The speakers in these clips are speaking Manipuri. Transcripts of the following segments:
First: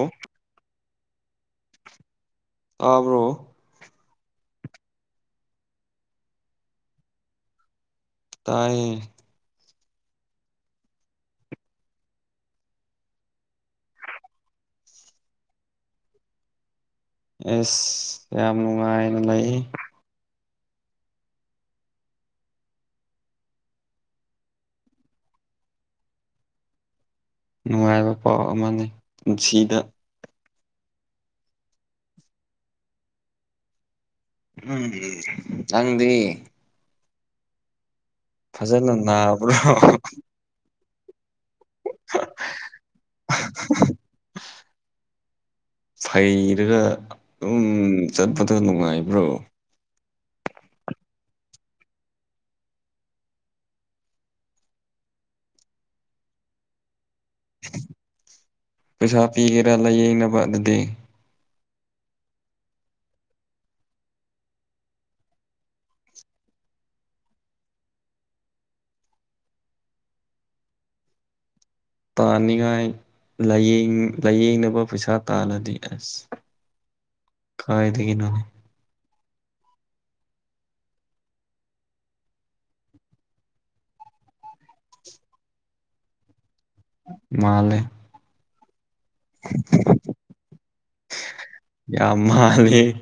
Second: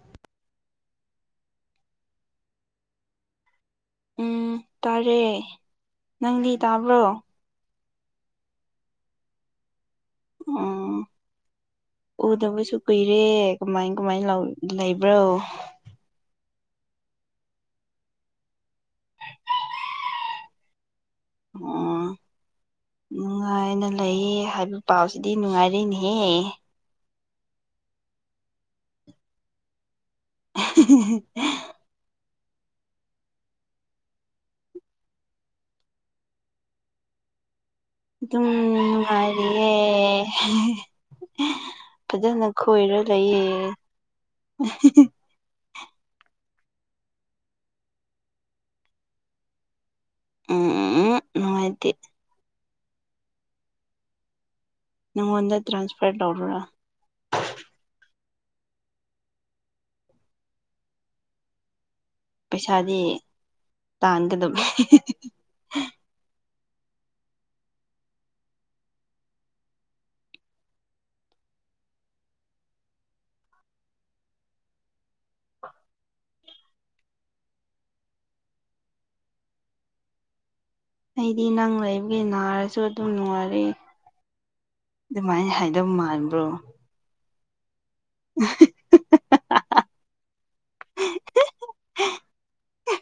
ꯑꯣ ꯑꯥꯕ꯭ꯔꯣ ꯎꯝ ꯇꯥꯔꯦ ꯅꯪ ꯂꯤ ꯇꯥꯕ꯭ꯔꯣ ꯇꯥꯏꯌꯦ ꯎꯝ ꯎꯗꯕꯁꯨ ꯀꯨꯏꯔꯦ ꯀꯃꯥꯏ ꯀꯃꯥꯏꯅ ꯂꯩꯕ꯭ꯔꯣ ꯑꯦꯁ ꯌꯥꯝ ꯅꯨꯡꯉꯥꯏꯅ ꯂꯩꯍꯦ ꯑꯣ ꯅꯨꯡꯉꯥꯏꯅ ꯂꯩꯌꯦ ꯍꯥꯏꯕ ꯄꯥꯎꯁꯤꯗꯤ ꯅꯨꯡꯉꯥꯏꯔꯦꯅꯦꯍꯦ ꯅꯨꯡꯉꯥꯏꯕ ꯄꯥꯎ ꯑꯃꯅꯤ ꯄꯨꯟꯁꯤꯗ [unintelligible] ꯎꯝ ꯆꯪꯗꯤ ꯑꯗꯨꯝ ꯐꯖꯅ ꯅꯥꯕ꯭ꯔꯣ ꯅꯨꯡꯉꯥꯏꯔꯤꯌꯦ ꯐꯖꯅ ꯈꯣꯏꯔ ꯂꯩꯌꯦ ꯐꯩꯔꯒ ꯑꯗꯨꯝ ꯆꯠꯄꯗ ꯅꯨꯡꯉꯥꯏꯕ꯭ꯔꯣ ꯎꯝ ꯎ ꯅꯨꯡꯉꯥꯏꯇꯗꯤ ꯅꯪꯉꯣꯟꯗ ꯇ꯭ꯔꯥꯟꯁꯐꯔ ꯇꯧꯔꯥ ꯄꯩꯁꯥ ꯄꯤꯒꯦꯔꯥ ꯂꯥꯏꯌꯦꯡꯅꯕ ꯑꯗꯨꯗꯤ ꯄꯩꯁꯥꯗꯤ ꯇꯥꯟꯒꯗꯕꯅꯦ ꯇꯥꯅꯤꯡꯉꯥꯏꯥꯏꯌꯦꯡ ꯂꯥꯏꯌꯦꯡꯅꯕ ꯄꯩꯁꯥ ꯇꯥꯜꯂꯗꯤ ꯑꯁ ꯀꯥꯏꯗ ꯀꯩꯅꯅꯦ ꯑꯩꯗꯤ ꯅꯪ ꯂꯩꯕꯒꯤ ꯅꯥꯔꯁꯨ ꯑꯗꯨꯝ ꯅꯨꯡꯉꯥꯏꯔꯛꯑꯦ ꯑꯗꯨꯃꯥꯏꯅ ꯍꯥꯏꯗꯧ ꯃꯥꯟꯕ꯭ꯔꯣ ꯃꯥꯂꯦ ꯎ ꯌꯥꯝ ꯃꯥꯂꯦ [unintelligible]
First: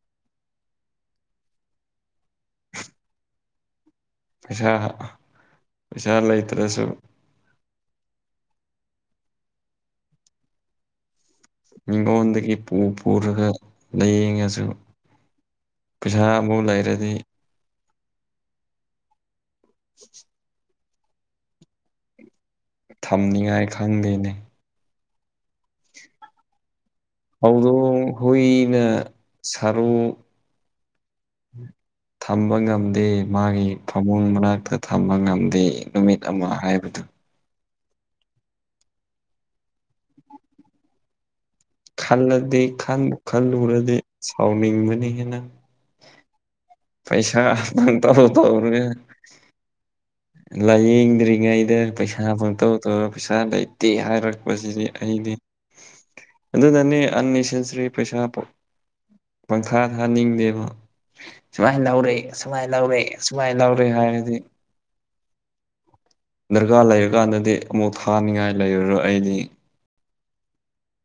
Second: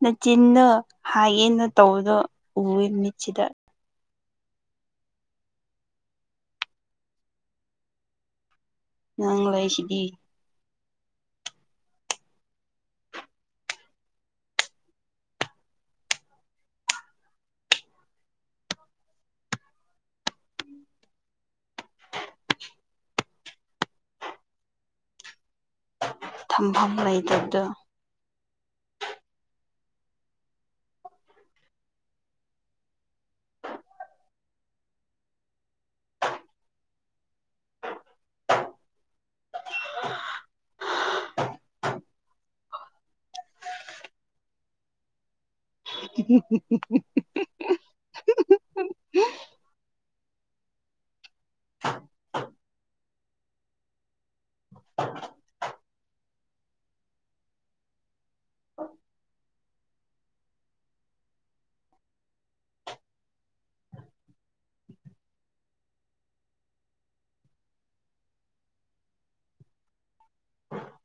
ꯅꯆꯤꯟꯅ ꯍꯥꯏꯒꯦꯅ ꯇꯧꯕꯗꯣ ꯎꯋꯦ ꯃꯤꯠꯁꯤꯗ ꯄꯩꯁꯥ ꯄꯩꯁꯥ ꯂꯩꯇ꯭ꯔꯁꯨ ꯅꯪ ꯂꯩꯁꯤꯗꯤ ꯃꯤꯉꯣꯟꯗꯒꯤ ꯄꯨ ꯄꯨꯔꯒ ꯂꯥꯏꯌꯦꯡꯉꯁꯨ ꯄꯩꯁꯥ ꯑꯃ ꯂꯩꯔꯗꯤ [inaudible] j [inaudible] ꯊꯝꯅꯤꯉꯥꯏ ꯈꯪꯗꯦꯅꯦ ꯊꯝꯐꯝ ꯂꯩ ꯍꯧꯗꯣꯡ ꯍꯨꯏꯅ ꯁꯔꯨ ꯊꯝꯕ ꯉꯝꯗꯦ ꯃꯥꯒꯤ ꯐꯃꯨꯡ ꯃꯅꯥꯛꯇ ꯊꯝꯕ ꯉꯝꯗꯦ ꯅꯨꯃꯤꯠ ꯑꯃ ꯍꯥꯏꯕꯗꯨ ꯈꯜꯂꯗꯤ ꯈꯜꯂꯨꯔꯗꯤ ꯁꯥꯎꯅꯤꯡꯕꯅꯤ ꯍꯦꯟꯅ ꯎ ꯄꯩꯁꯥ ꯅ ꯇ ꯇ ꯂꯥꯏꯌꯦꯡꯗ꯭ꯔꯤꯉꯩꯗ ꯄꯩꯁꯥ ꯐꯪ ꯇꯧꯗ ꯄꯩꯁꯥ ꯇꯦ ꯍꯥꯏꯔꯛꯄꯁꯤꯗꯤ ꯑꯩꯗꯤ ꯑꯗꯨꯅꯅꯦ ꯑꯁꯦꯁꯔꯤ ꯄꯩꯁꯥ ꯄꯪꯊꯥ ꯊꯥꯅꯤꯡꯗꯦꯕ ꯁꯨꯃꯥꯏꯅ ꯂꯧꯔꯦꯏ ꯁꯨꯃꯥꯏꯅ ꯂꯧꯔꯛꯏ ꯁꯨꯃꯥꯏꯅ ꯂꯧꯔꯦ ꯍꯥꯏꯔꯗꯤ ꯗꯔꯀꯥꯔ ꯂꯩꯔꯀꯥꯟꯗꯗꯤ ꯑꯃꯨꯛ ꯊꯥꯅꯤꯡꯉꯥꯏ ꯂꯩꯔꯔꯣ ꯑꯩꯗꯤ ꯑꯣ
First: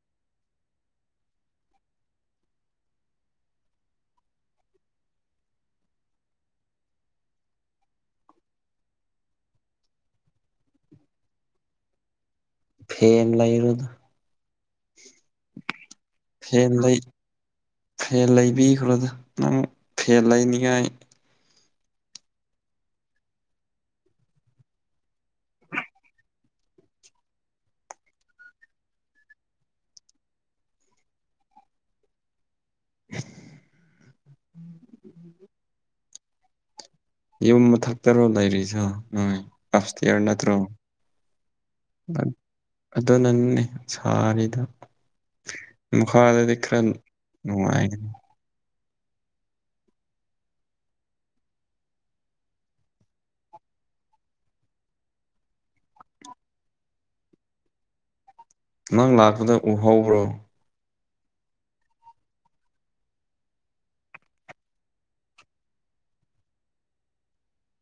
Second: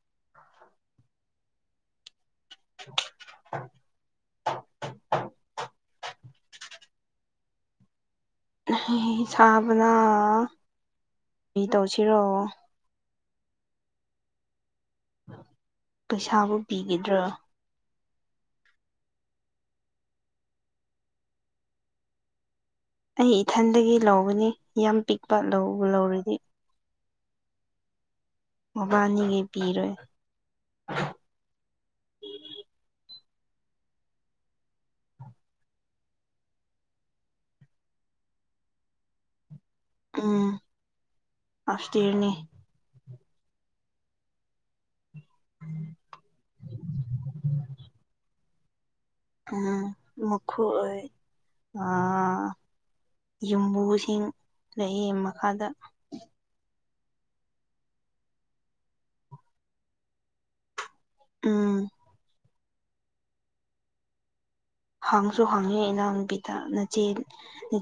ꯁꯥꯕꯅ ꯃꯤ ꯇꯧꯁꯤꯔꯛꯣ ꯐꯦꯟ ꯂ ꯏꯔꯗꯨ ꯄꯩꯁꯥꯕꯨ ꯐꯦꯟ ꯂꯩ ꯄꯤꯒꯗ꯭ꯔꯣ ꯐꯦꯟ ꯂꯩꯕꯤꯈ꯭ꯔꯣꯗ ꯅꯪ ꯐꯦꯟ ꯂꯩꯅꯤꯉꯥꯏ ꯑꯩ ꯏꯊꯟꯗꯒꯤ ꯂꯧꯒꯅꯤ ꯌꯥꯝ ꯄꯤꯛꯄ ꯂꯧ ꯂꯧꯔꯗꯤ ꯃꯕꯥꯅꯤꯒꯩ ꯄꯤꯔꯣꯏ [unintelligible] ꯌꯨꯝ ꯃꯊꯛꯇꯔꯣ ꯂꯩꯔꯤꯁꯨ ꯅꯣꯏ ꯑꯐꯇꯌꯥꯔ ꯎꯝ ꯅꯠꯇ꯭ꯔꯣ ꯑꯞꯁꯇꯤꯌꯔꯅꯤ ꯑꯣ ꯅꯪꯦ ꯁꯥꯔꯤꯗ ꯃꯥꯗꯔ ꯎ ꯃꯈꯣꯏ ꯑꯩ ꯑ ꯌꯨꯝꯕꯨꯁꯤꯡ ꯂꯩꯌꯦ ꯃꯈꯥꯗ ꯅꯪ ꯂꯥꯛꯄꯗ ꯎꯍꯧꯕ꯭ꯔꯣ ꯎꯝ ꯍꯥꯡꯁꯨ ꯍꯥꯡꯉꯦ ꯏꯅꯥꯎ ꯅꯨꯄꯤꯗ ꯅꯆꯦ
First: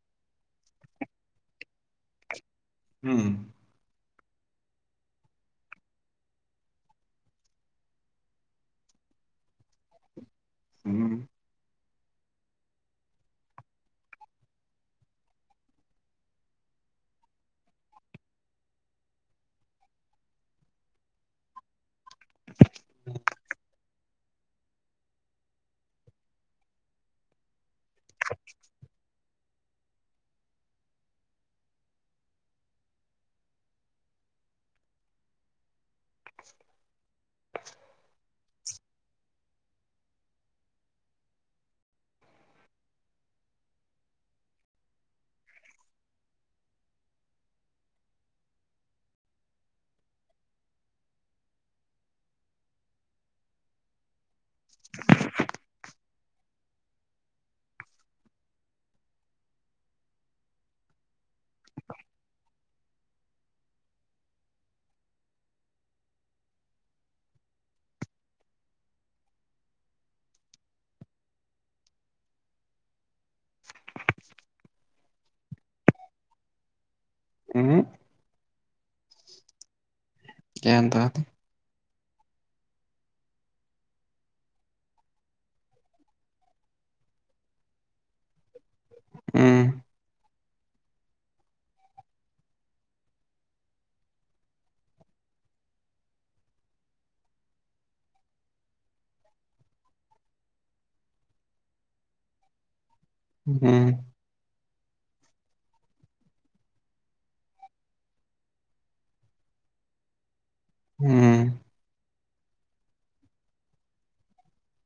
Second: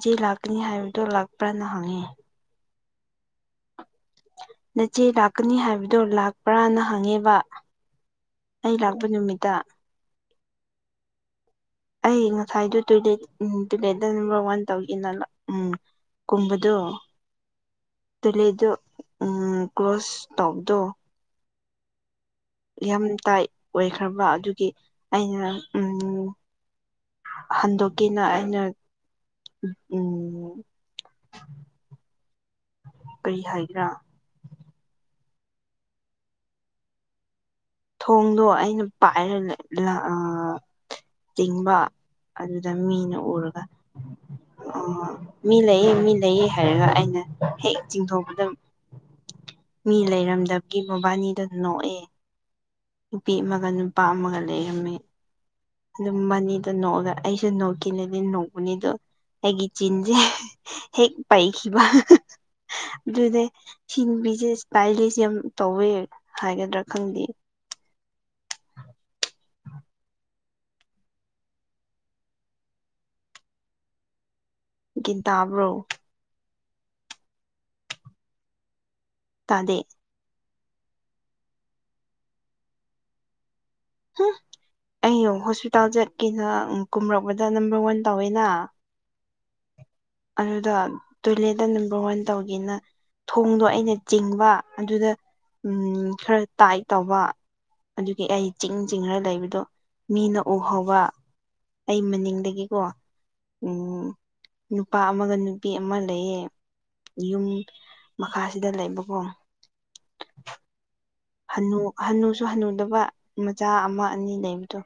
ꯆꯦ ꯂꯥꯛꯅꯤ ꯍꯥꯏꯕꯗꯣ ꯂꯥꯛꯄ꯭ꯔꯥꯅ ꯍꯪꯉꯤ ꯎꯝ ꯅꯆꯦ ꯂꯥꯛꯀꯅꯤ ꯍꯥꯏꯕꯗꯣ ꯂꯥꯛꯄ꯭ꯔꯥꯅ ꯍꯪꯉꯦꯕ ꯑꯩ ꯂꯥꯛꯄ ꯅꯨꯃꯤꯠꯇ ꯎꯝ ꯑꯩ ꯉꯁꯥꯏꯗꯨ ꯇꯣꯏꯂꯦꯠ ꯎꯝ ꯇꯣꯏꯂꯦꯠꯇ ꯅꯝꯕꯔ ꯋꯥꯟ ꯇꯧꯒꯦꯅ ꯎꯝ ꯀꯨꯝꯕꯗꯣ ꯇꯨꯂꯦꯗꯣ ꯎ ꯀ꯭ꯂ꯭ꯔꯣꯁ ꯇꯧꯕꯗꯣ ꯌꯥꯝ ꯇꯥꯏ ꯑꯣꯏꯈ꯭ꯔꯕ ꯑꯗꯨꯒꯤ ꯑꯩꯅ ꯎꯝ ꯍꯟꯗꯣꯛꯀꯤꯦꯅ ꯑꯩꯅ ꯎꯝ ꯀꯔꯤ ꯍꯥꯏꯒ꯭ꯔꯥ ꯊꯣꯡꯗꯣ ꯑꯩꯅ ꯄꯥꯏꯔꯂꯦ ꯂꯥ ꯑꯥ ꯇꯤꯡꯕ ꯑꯗꯨꯗ ꯃꯤꯅ ꯎꯔꯒ ꯑ ꯃꯤ ꯂꯩꯌꯦ ꯃꯤ ꯂꯩꯌꯦ ꯍꯥꯏꯔꯒ ꯑꯩꯅ ꯍꯦꯛ ꯆꯤꯡꯊꯣꯛꯄꯗ ꯃꯤ ꯂꯩꯔꯝꯗꯕꯒꯤ ꯃꯕꯥꯅꯤꯗꯨ ꯅꯣꯛꯑꯦ ꯅꯨꯄꯤ ꯑꯃꯒ ꯅꯨꯄꯥ ꯑꯃꯒ ꯂꯩꯔꯝꯃꯤ ꯑꯗꯨꯝ ꯃꯅꯤꯗ ꯅꯣꯛꯑꯒ ꯑꯩꯁꯨ ꯅꯣꯛꯀꯦꯅꯗꯤ ꯅꯣꯛꯄꯕꯅꯤꯗꯣ ꯑꯩꯒꯤ ꯆꯤꯟꯁꯦ ꯍꯦꯛ ꯄꯥꯏꯈꯤꯕ ꯑꯗꯨꯅꯦ ꯁꯤꯟꯕꯤꯁꯦ ꯏꯁꯄꯥꯏꯂꯤꯁ ꯌꯥꯝ ꯇꯧꯋꯦ ꯍꯥꯏꯒꯗ꯭ꯔꯥ ꯈꯪꯗꯦ ꯀ ꯇ꯭ꯔꯣ ꯑꯦꯅꯦ ꯀꯥꯗꯦ ꯀ ꯇꯗꯤ ꯎꯝ ꯑꯩ ꯍꯣꯁꯄꯤꯇꯥꯜ ꯆꯠꯀꯦꯅ ꯀꯨꯝꯔꯛꯄꯗ ꯅꯝꯕꯔ ꯋꯥꯟ ꯇꯧꯋꯦꯅ ꯎꯝ ꯑꯗꯨꯗ ꯇꯣꯏꯂꯦꯠꯇ ꯅꯝꯕꯔ ꯋꯥꯟ ꯇꯧꯒꯦꯅ ꯊꯣꯡꯗꯣ ꯑꯩꯅ ꯆꯤꯡꯕ ꯑꯗꯨꯗ ꯎꯝ ꯈꯔ ꯇꯥꯏꯠ ꯇꯧꯕ ꯑꯗꯨꯒꯤ ꯑꯩ ꯆꯤꯡ ꯆꯤꯡꯔ ꯂꯩꯕꯗꯣ ꯃꯤꯅ ꯎꯍꯧꯕ ꯑꯩ ꯃꯅꯤꯡꯗꯒꯤꯀꯣ ꯎꯝ ꯅꯨꯄꯥ ꯑꯃꯒ ꯅꯨꯄꯤ ꯑꯃ ꯂꯩꯌꯦ ꯌꯨꯝ ꯃꯈꯥꯁꯤꯗ ꯂꯩꯕꯀꯣ ꯎꯝ ꯍꯟꯅꯨ ꯍꯟꯅꯨꯁꯨ ꯍꯟꯅꯨꯗꯕ ꯃꯆꯥ ꯑꯃ ꯑꯅꯤ ꯂꯩꯕꯗꯣ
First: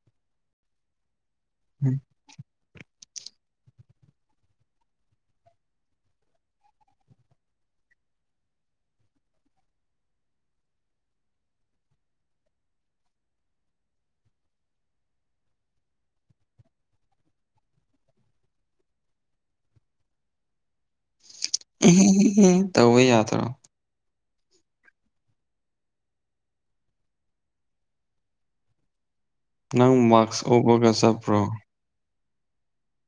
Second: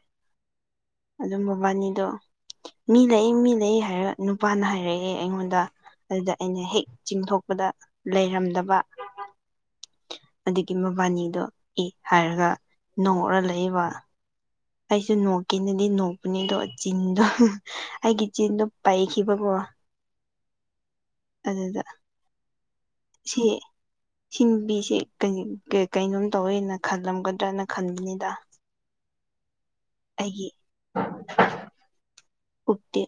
ꯑꯗꯨ ꯎꯝ ꯃꯕꯥꯅꯤꯗꯣ ꯃꯤ ꯂꯩ ꯃꯤ ꯂꯩ ꯍꯥꯏꯔ ꯅꯨꯄꯥꯅ ꯍꯥꯏꯔꯛꯑꯦ ꯑꯩꯉꯣꯟꯗ ꯑꯗꯨꯗ ꯑꯩꯅ ꯍꯦꯛ ꯆꯤꯡꯊꯣꯛꯄꯗ ꯂꯩꯔꯝꯗꯕ ꯑꯗꯨꯗꯒꯤ ꯃꯕꯥꯅꯤꯗꯣ ꯑꯦ ꯍꯥꯏꯔꯒ ꯅꯣꯡꯔ ꯂꯩꯕ ꯑꯩꯁꯨ ꯅꯣꯛꯀꯦꯅꯗꯤ ꯅꯣꯛꯄꯅꯤꯗꯣ ꯆꯤꯟꯗꯣ ꯑꯩꯒꯤ ꯆꯤꯟꯗꯣ ꯄꯩꯈꯤꯕꯀꯣ ꯑꯗꯨꯗ ꯇꯧꯕ ꯁꯦ ꯌꯥꯗ꯭ꯔꯣ ꯁꯤ ꯅꯨꯄꯤꯁꯦ ꯀꯩꯅꯣꯝ ꯇꯧꯋꯦꯅ ꯈꯜꯂꯝꯒꯗ꯭ꯔꯅ ꯈꯟꯕꯅꯤꯗ ꯅꯪ ꯃꯥꯛꯁ ꯑꯩꯒꯤ ꯎꯞꯄꯒ ꯆꯠꯄ꯭ꯔꯣ ꯎꯞꯇꯦ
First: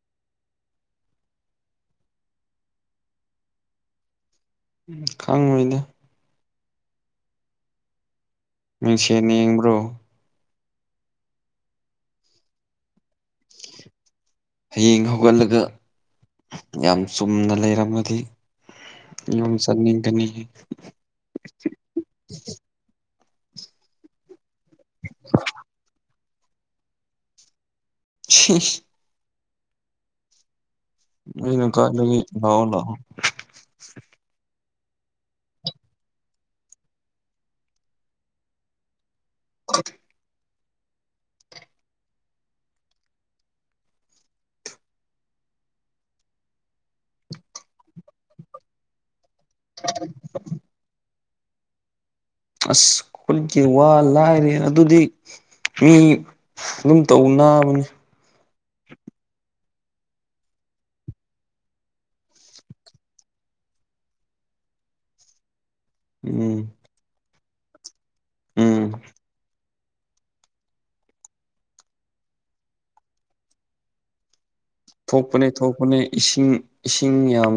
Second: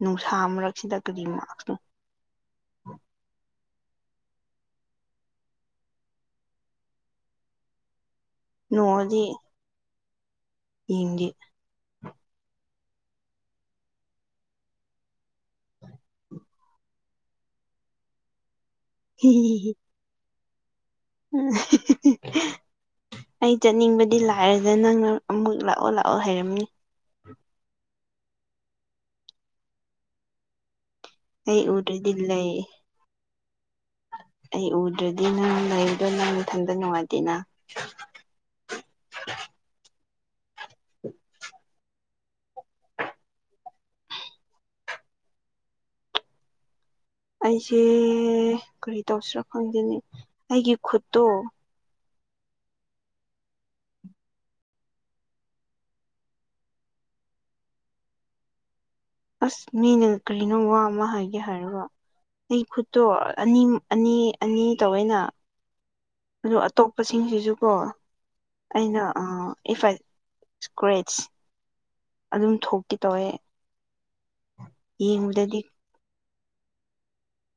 ꯅꯨꯡꯁꯥ ꯃꯔꯛꯁꯤꯗ ꯀꯔꯤ ꯃꯥꯛꯁꯅꯣ ꯎꯝ ꯈꯪꯉꯣꯏꯅꯦ ꯃꯤꯡꯁꯦꯟ ꯌꯦꯡꯕ꯭ꯔꯣ ꯌꯦꯘꯦ ꯍꯌꯦꯡ ꯍꯧꯒꯠꯂꯒ ꯌꯥꯝ ꯆꯨꯝꯅ ꯂꯩꯔꯝꯃꯗꯤ ꯌꯨꯝ ꯆꯠꯅꯤꯡꯒꯅꯤ ꯎꯝ ꯑꯩ ꯆꯠꯅꯤꯡꯕꯗꯤ ꯂꯥꯛ ꯂꯥꯛꯑꯦꯗ ꯅꯪꯅ ꯑꯃꯨꯛ ꯂꯥꯛꯑꯣ ꯂꯥꯛꯑꯣ ꯍꯩꯔꯝꯅꯤ ꯍꯝ ꯅꯣꯏ ꯑꯩ ꯎꯗ꯭ꯔꯗꯤ ꯅꯀꯥꯗꯒꯤ ꯂꯩ ꯂꯥꯛꯑꯣ ꯂꯥꯛꯑꯣ ꯑꯩ ꯎꯗ꯭ꯔꯗꯤ ꯅꯪ ꯂꯩꯗꯣ ꯅꯪ ꯅꯊꯟꯗ ꯅꯨꯡꯉꯥꯏꯇꯦꯅ ꯑ ꯎ ꯑꯩꯁꯦ ꯀꯔꯤ ꯇꯧꯁꯤꯔꯥ ꯈꯪꯘꯦꯅꯦ ꯑꯩꯒꯤ ꯈꯨꯠꯇꯣ ꯑꯁ ꯈꯨꯠꯀꯤ ꯋꯥ ꯂꯥꯏꯔꯤ ꯑꯗꯨꯗꯤ ꯃꯤ ꯑꯗꯨꯝ ꯇꯧꯅꯥꯕꯅꯤ ꯑꯁ ꯃꯤꯅ ꯀ꯭ꯔꯤꯅꯣ ꯋꯥ ꯑꯃ ꯍꯥꯏꯒꯦ ꯍꯥꯏꯔꯒ ꯑꯩ ꯈꯨꯠꯇꯣ ꯑꯅꯤ ꯑꯅꯤ ꯑꯅꯤ ꯇꯧꯋꯦꯅꯥ ꯑꯗꯣ ꯎꯝ ꯑꯇꯣꯞꯄꯁꯤꯡꯁꯤꯁꯨꯀꯣ ꯎꯝ ꯑꯩꯅ ꯑ ꯏ꯭ꯐ ꯐꯥꯏ ꯏꯁꯀ꯭ꯔꯦꯠꯁ ꯑꯗꯨꯝ ꯊꯣꯛꯀꯦ ꯇꯧꯋꯦ ꯊꯣꯛꯄꯅꯦ ꯌꯦꯡꯕꯗꯗꯤ ꯊꯣꯛꯄꯅꯦ ꯏꯁꯤꯡ ꯏꯁꯤꯡ ꯌꯥꯝ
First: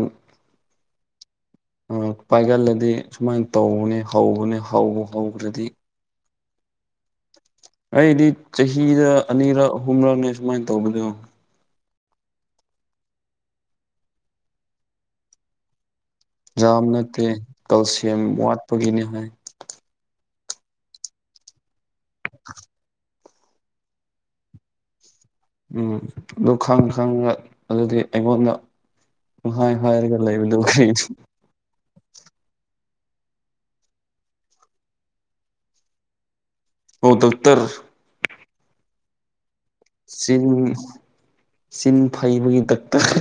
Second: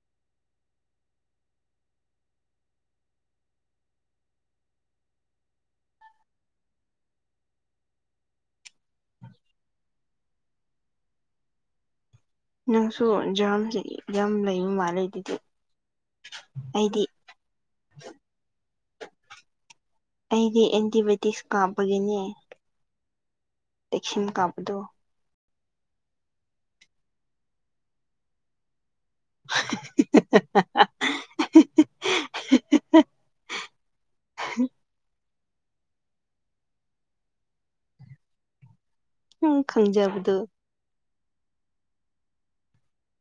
ꯄꯥꯏꯒꯜꯂꯗꯤ ꯁꯨꯃꯥꯏꯅ ꯇꯧꯕꯅꯦ ꯍꯧꯕꯅꯦ ꯍꯧꯕꯨ ꯍꯧꯈ꯭ꯔꯗꯤ ꯑꯩꯗꯤ ꯆꯍꯤꯗ ꯑꯅꯤꯔꯛ ꯑꯍꯨꯝꯂꯛꯅꯦ ꯁꯨꯃꯥꯏꯅ ꯇꯧꯕꯗꯣ ꯅꯪꯁꯨ ꯖꯥꯝꯁ ꯌꯥꯝ ꯂꯩꯕ ꯃꯥꯜꯂꯦ ꯑꯗꯨꯗꯤ ꯌꯥꯝ ꯑꯩꯗꯤ ꯅꯠꯇꯦ ꯀꯜꯁꯤꯌꯝ ꯋꯥꯠꯄꯒꯤꯅꯤ ꯍꯥꯏ ꯑꯩꯗꯤ ꯑꯦꯟꯇꯤꯕꯥꯌꯣꯇꯤꯛꯁ ꯀꯥꯞꯄꯒꯤꯅꯦ ꯕꯦꯛꯁꯤꯟ ꯀꯥꯞꯄꯗꯨꯔꯣ ꯎꯝ ꯑꯗꯨ ꯈꯪ ꯈꯪꯉꯦ ꯑꯗꯨꯗꯤ ꯑꯩꯉꯣꯟ ꯄꯪꯍꯥꯏ ꯍꯥꯏꯔꯒ ꯂꯩꯕꯗꯨꯕꯨ ꯍꯤꯍꯤꯍꯤ ꯑꯣ ꯗꯣꯛꯇꯔ ꯎꯝ ꯈꯪꯖꯦ ꯆꯤꯟ ꯆꯤꯟ ꯐꯩꯕꯒꯤ ꯗꯛꯇꯔ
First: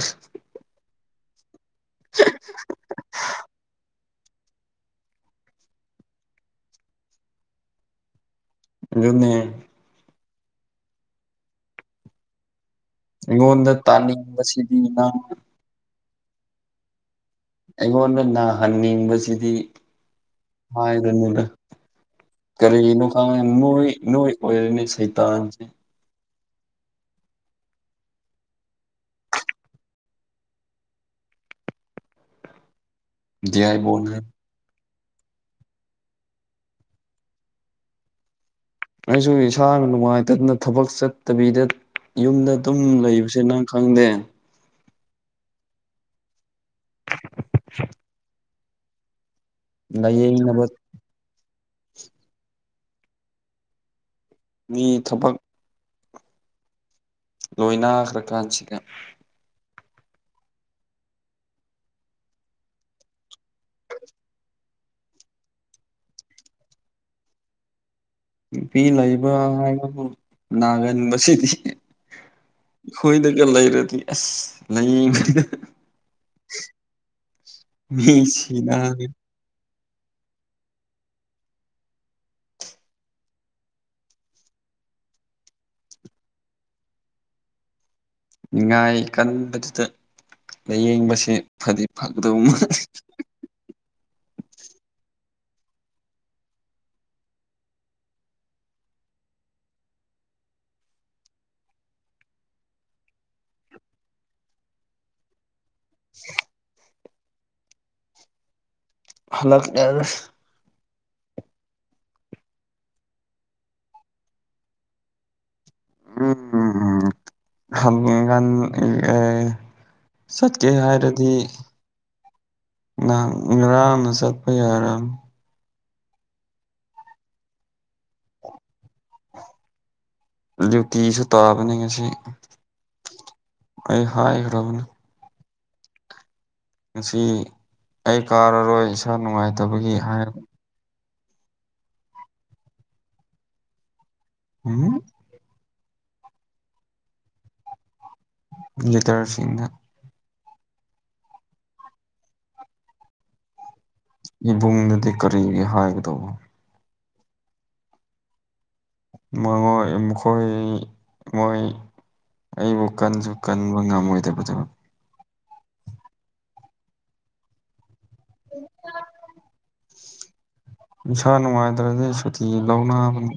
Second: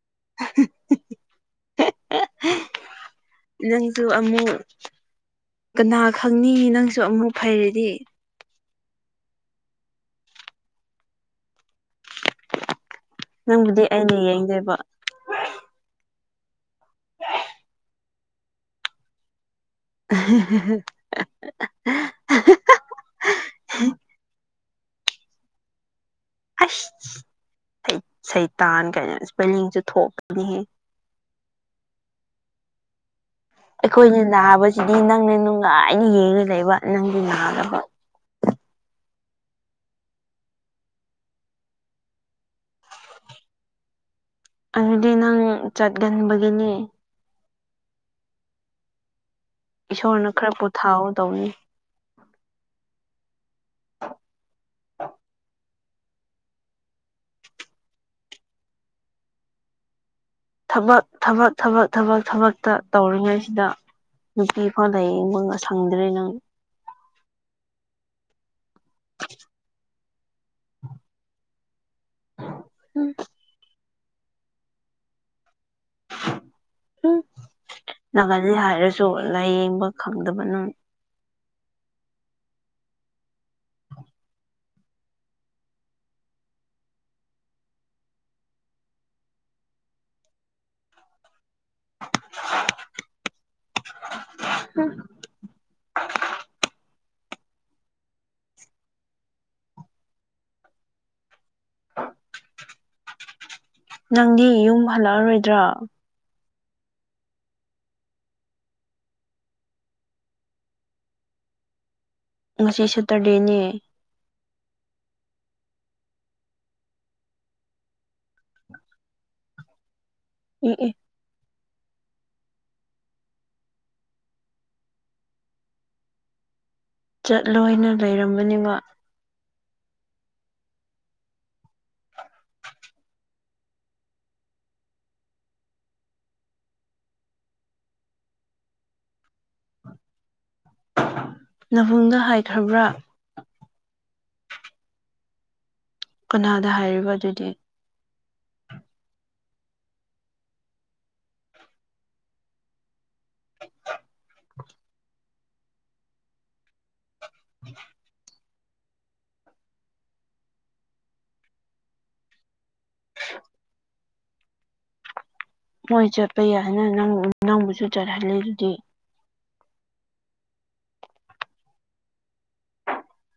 ꯅꯪꯖꯨ ꯑꯃꯨꯛ ꯀꯅꯥ ꯈꯪꯅꯤ ꯅꯪꯁꯨ ꯑꯃꯨꯛ ꯐꯩꯔꯗꯤ ꯑꯗꯨꯅꯦ ꯑꯩꯉꯣꯟꯗ ꯅꯪꯕꯨꯗꯤ ꯑꯩꯅ ꯌꯦꯡꯗꯣꯏꯕ ꯇꯥꯅꯤꯡꯕꯁꯤꯗꯤ [unintelligible] ꯑꯩꯉꯣꯟꯗ ꯅꯥꯍꯟꯅꯤꯡꯕꯁꯤꯗꯤ ꯍꯥꯏꯗꯨꯅꯤꯗ ꯀꯔꯤꯒꯤꯅꯣ ꯈꯪꯉꯦ ꯅꯣꯏ ꯅꯣꯏ ꯑꯣꯏꯔꯅꯤ ꯁꯩꯇꯥꯟ ꯑꯁ ꯁꯩꯇꯥꯟ ꯀꯥꯏꯅ ꯁꯄꯦꯂꯤꯡꯁꯨ ꯊꯣꯛꯀꯅꯤ ꯗꯤꯌꯥꯏꯕꯣꯟ ꯑꯩꯈꯣꯏꯅ ꯍꯥꯏ ꯅꯥꯕꯁꯤꯗꯤ ꯅꯪꯅ ꯅꯨꯡꯉꯥꯏꯅ ꯌꯦꯡꯉ ꯂꯩꯕ ꯅꯪꯗꯤ ꯅꯥꯗꯕ ꯑꯩꯁꯨ ꯏꯁꯥꯅ ꯅꯨꯡꯉꯥꯏꯇꯗꯅ ꯊꯕꯛ ꯆꯠꯇꯕꯤꯗ ꯌꯨꯝꯗ ꯑꯗꯨꯝ ꯂꯩꯕꯁꯦ ꯅꯪ ꯈꯪꯗꯦ ꯑꯗꯨꯗꯤ ꯅꯪ ꯆꯠꯒꯟꯕꯒꯤꯅꯦ [unintelligible] ꯏꯁꯣꯔꯅ ꯈꯔ ꯂꯥꯏꯌꯦꯡꯅꯕ ꯄꯣꯊꯥꯎ ꯇꯧꯕꯅꯤ ꯃꯤ ꯊꯕꯛ ꯂꯣꯏꯅꯈ꯭ꯔ ꯀꯥꯟꯁꯤꯗ ꯊꯕꯛ ꯊꯕꯛ ꯊꯕꯛ ꯊꯕꯛ ꯊꯕꯛꯇ ꯇꯧꯔꯤꯉꯩꯁꯤꯗ ꯅꯨꯄꯤꯐꯥꯎ ꯂꯩꯩ ꯌꯦꯡꯕ ꯁꯪꯗ꯭ꯔꯦꯅꯦ ꯅꯨꯄꯤ ꯂꯩꯕ ꯍꯥꯏꯕꯕꯨ ꯅꯥꯒꯟꯕꯁꯤꯗꯤ ꯑꯩꯈꯣꯏ ꯑꯗꯨꯒ ꯂꯩꯔꯗꯤ ꯑꯁ ꯂꯩ ꯅꯥꯒꯜꯂꯤ ꯃꯤꯁꯤꯅꯅꯤ ꯍꯥꯏꯔꯁꯨ ꯂꯥꯏꯌꯦꯡꯕ ꯈꯪꯗꯕ ꯅꯪ ꯅꯤꯉꯥꯏ ꯀꯟꯕꯗꯨꯗ ꯂꯥꯏꯌꯦꯡꯕꯁꯦ ꯐꯗꯤ ꯐꯒꯗꯧ ꯃꯥꯜꯂꯦ [unintelligible] [unintelligible] ꯅꯪꯗꯤ ꯌꯨꯝ ꯍꯜꯂꯛꯑꯔꯣꯏꯗ꯭ꯔꯣ [unintelligible] [unintelligible] ꯉꯁꯤ ꯁꯦꯇꯔꯗꯦꯅꯦ [unintelligible] ꯆꯠꯀꯦ ꯑꯦ ꯑꯦ ꯍꯥꯏꯔꯗꯤ ꯉꯔꯥꯡꯅ ꯆꯠꯄ ꯌꯥꯔꯕꯅꯦ ꯆꯠꯂꯣꯏꯅ ꯂꯩꯔꯝꯕꯅꯤꯕ ꯗꯨꯌꯨꯇꯤꯁꯨ ꯇꯥꯕꯅꯤ ꯉꯁꯤ ꯑꯩ ꯍꯥꯏꯈ꯭ꯔꯕꯅꯤ ꯉꯁꯤ ꯑꯩ ꯀꯥꯔꯔꯣꯏ ꯏꯁꯥ ꯅꯨꯡꯉꯥꯏꯇꯕꯒꯤ ꯍꯥꯏ ꯅꯕꯨꯡꯅ ꯍꯥꯏꯈ꯭ꯔꯕ꯭ꯔꯥ ꯎꯝ ꯀꯅꯥꯗ ꯍꯥꯏꯔꯤꯕ ꯑꯗꯨꯗꯤ ꯇꯔꯁꯤꯡꯅ [inaudible] ꯏꯕꯨꯡꯗꯗꯤ ꯀꯔꯤꯒꯤ ꯍꯥꯏꯒꯗꯧꯕ [inaudible] ꯃꯣꯏꯉꯣꯏ ꯃꯈꯣꯏ ꯃꯣꯏ ꯑꯩꯕꯨ ꯀꯟꯁꯨ ꯀꯟꯕ ꯉꯝꯃꯣꯏꯗꯕꯗꯨ ꯃꯣꯏ ꯆꯠꯄ ꯌꯥꯏꯅ ꯅꯪꯕꯨꯁꯨ ꯆꯠꯍꯜꯂꯤꯗꯨꯗꯤ ꯏꯁꯥ ꯅꯨꯡꯉꯥꯏꯇ꯭ꯔꯗꯤ ꯁꯨꯇꯤ ꯂꯧꯅꯕꯅꯤ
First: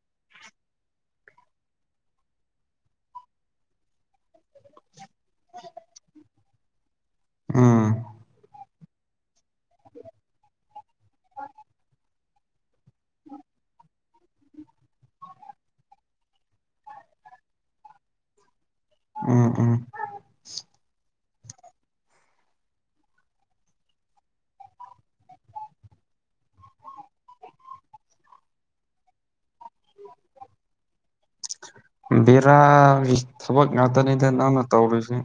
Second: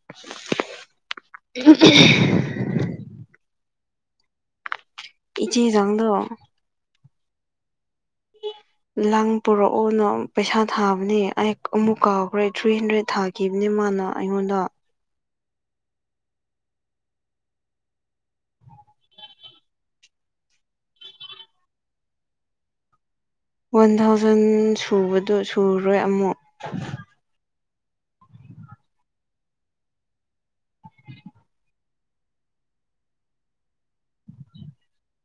[unintelligible] ꯏꯆꯦ ꯖꯪꯗꯣ ꯑꯎ ꯂꯥꯡ ꯄꯨꯔꯛꯑꯣꯅ ꯄꯩꯁꯥ ꯊꯥꯕꯅꯦ ꯑꯩ ꯑꯃꯨꯛ ꯀꯥꯎꯈ꯭ꯔꯦ ꯊ꯭ꯔꯤ ꯍꯟꯗ꯭ꯔꯦꯗ ꯊꯥꯒꯦ ꯈꯤꯕꯅꯦ ꯃꯥꯅ ꯑꯩꯉꯣꯟꯗ ꯎꯝ ꯎꯝ ꯋꯥꯟ ꯊꯥꯎꯖꯟ ꯁꯨꯕꯗꯨꯣ ꯁꯨꯔꯣꯏ ꯑꯃꯨꯛ ꯕꯦꯔꯥꯒꯤ ꯊꯕꯛ ꯉꯇꯅꯤꯗ ꯅꯪꯅ ꯇꯧꯔꯤꯨꯁꯦ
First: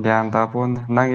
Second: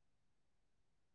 ꯟ ꯇꯥꯄꯣꯟ ꯅꯪ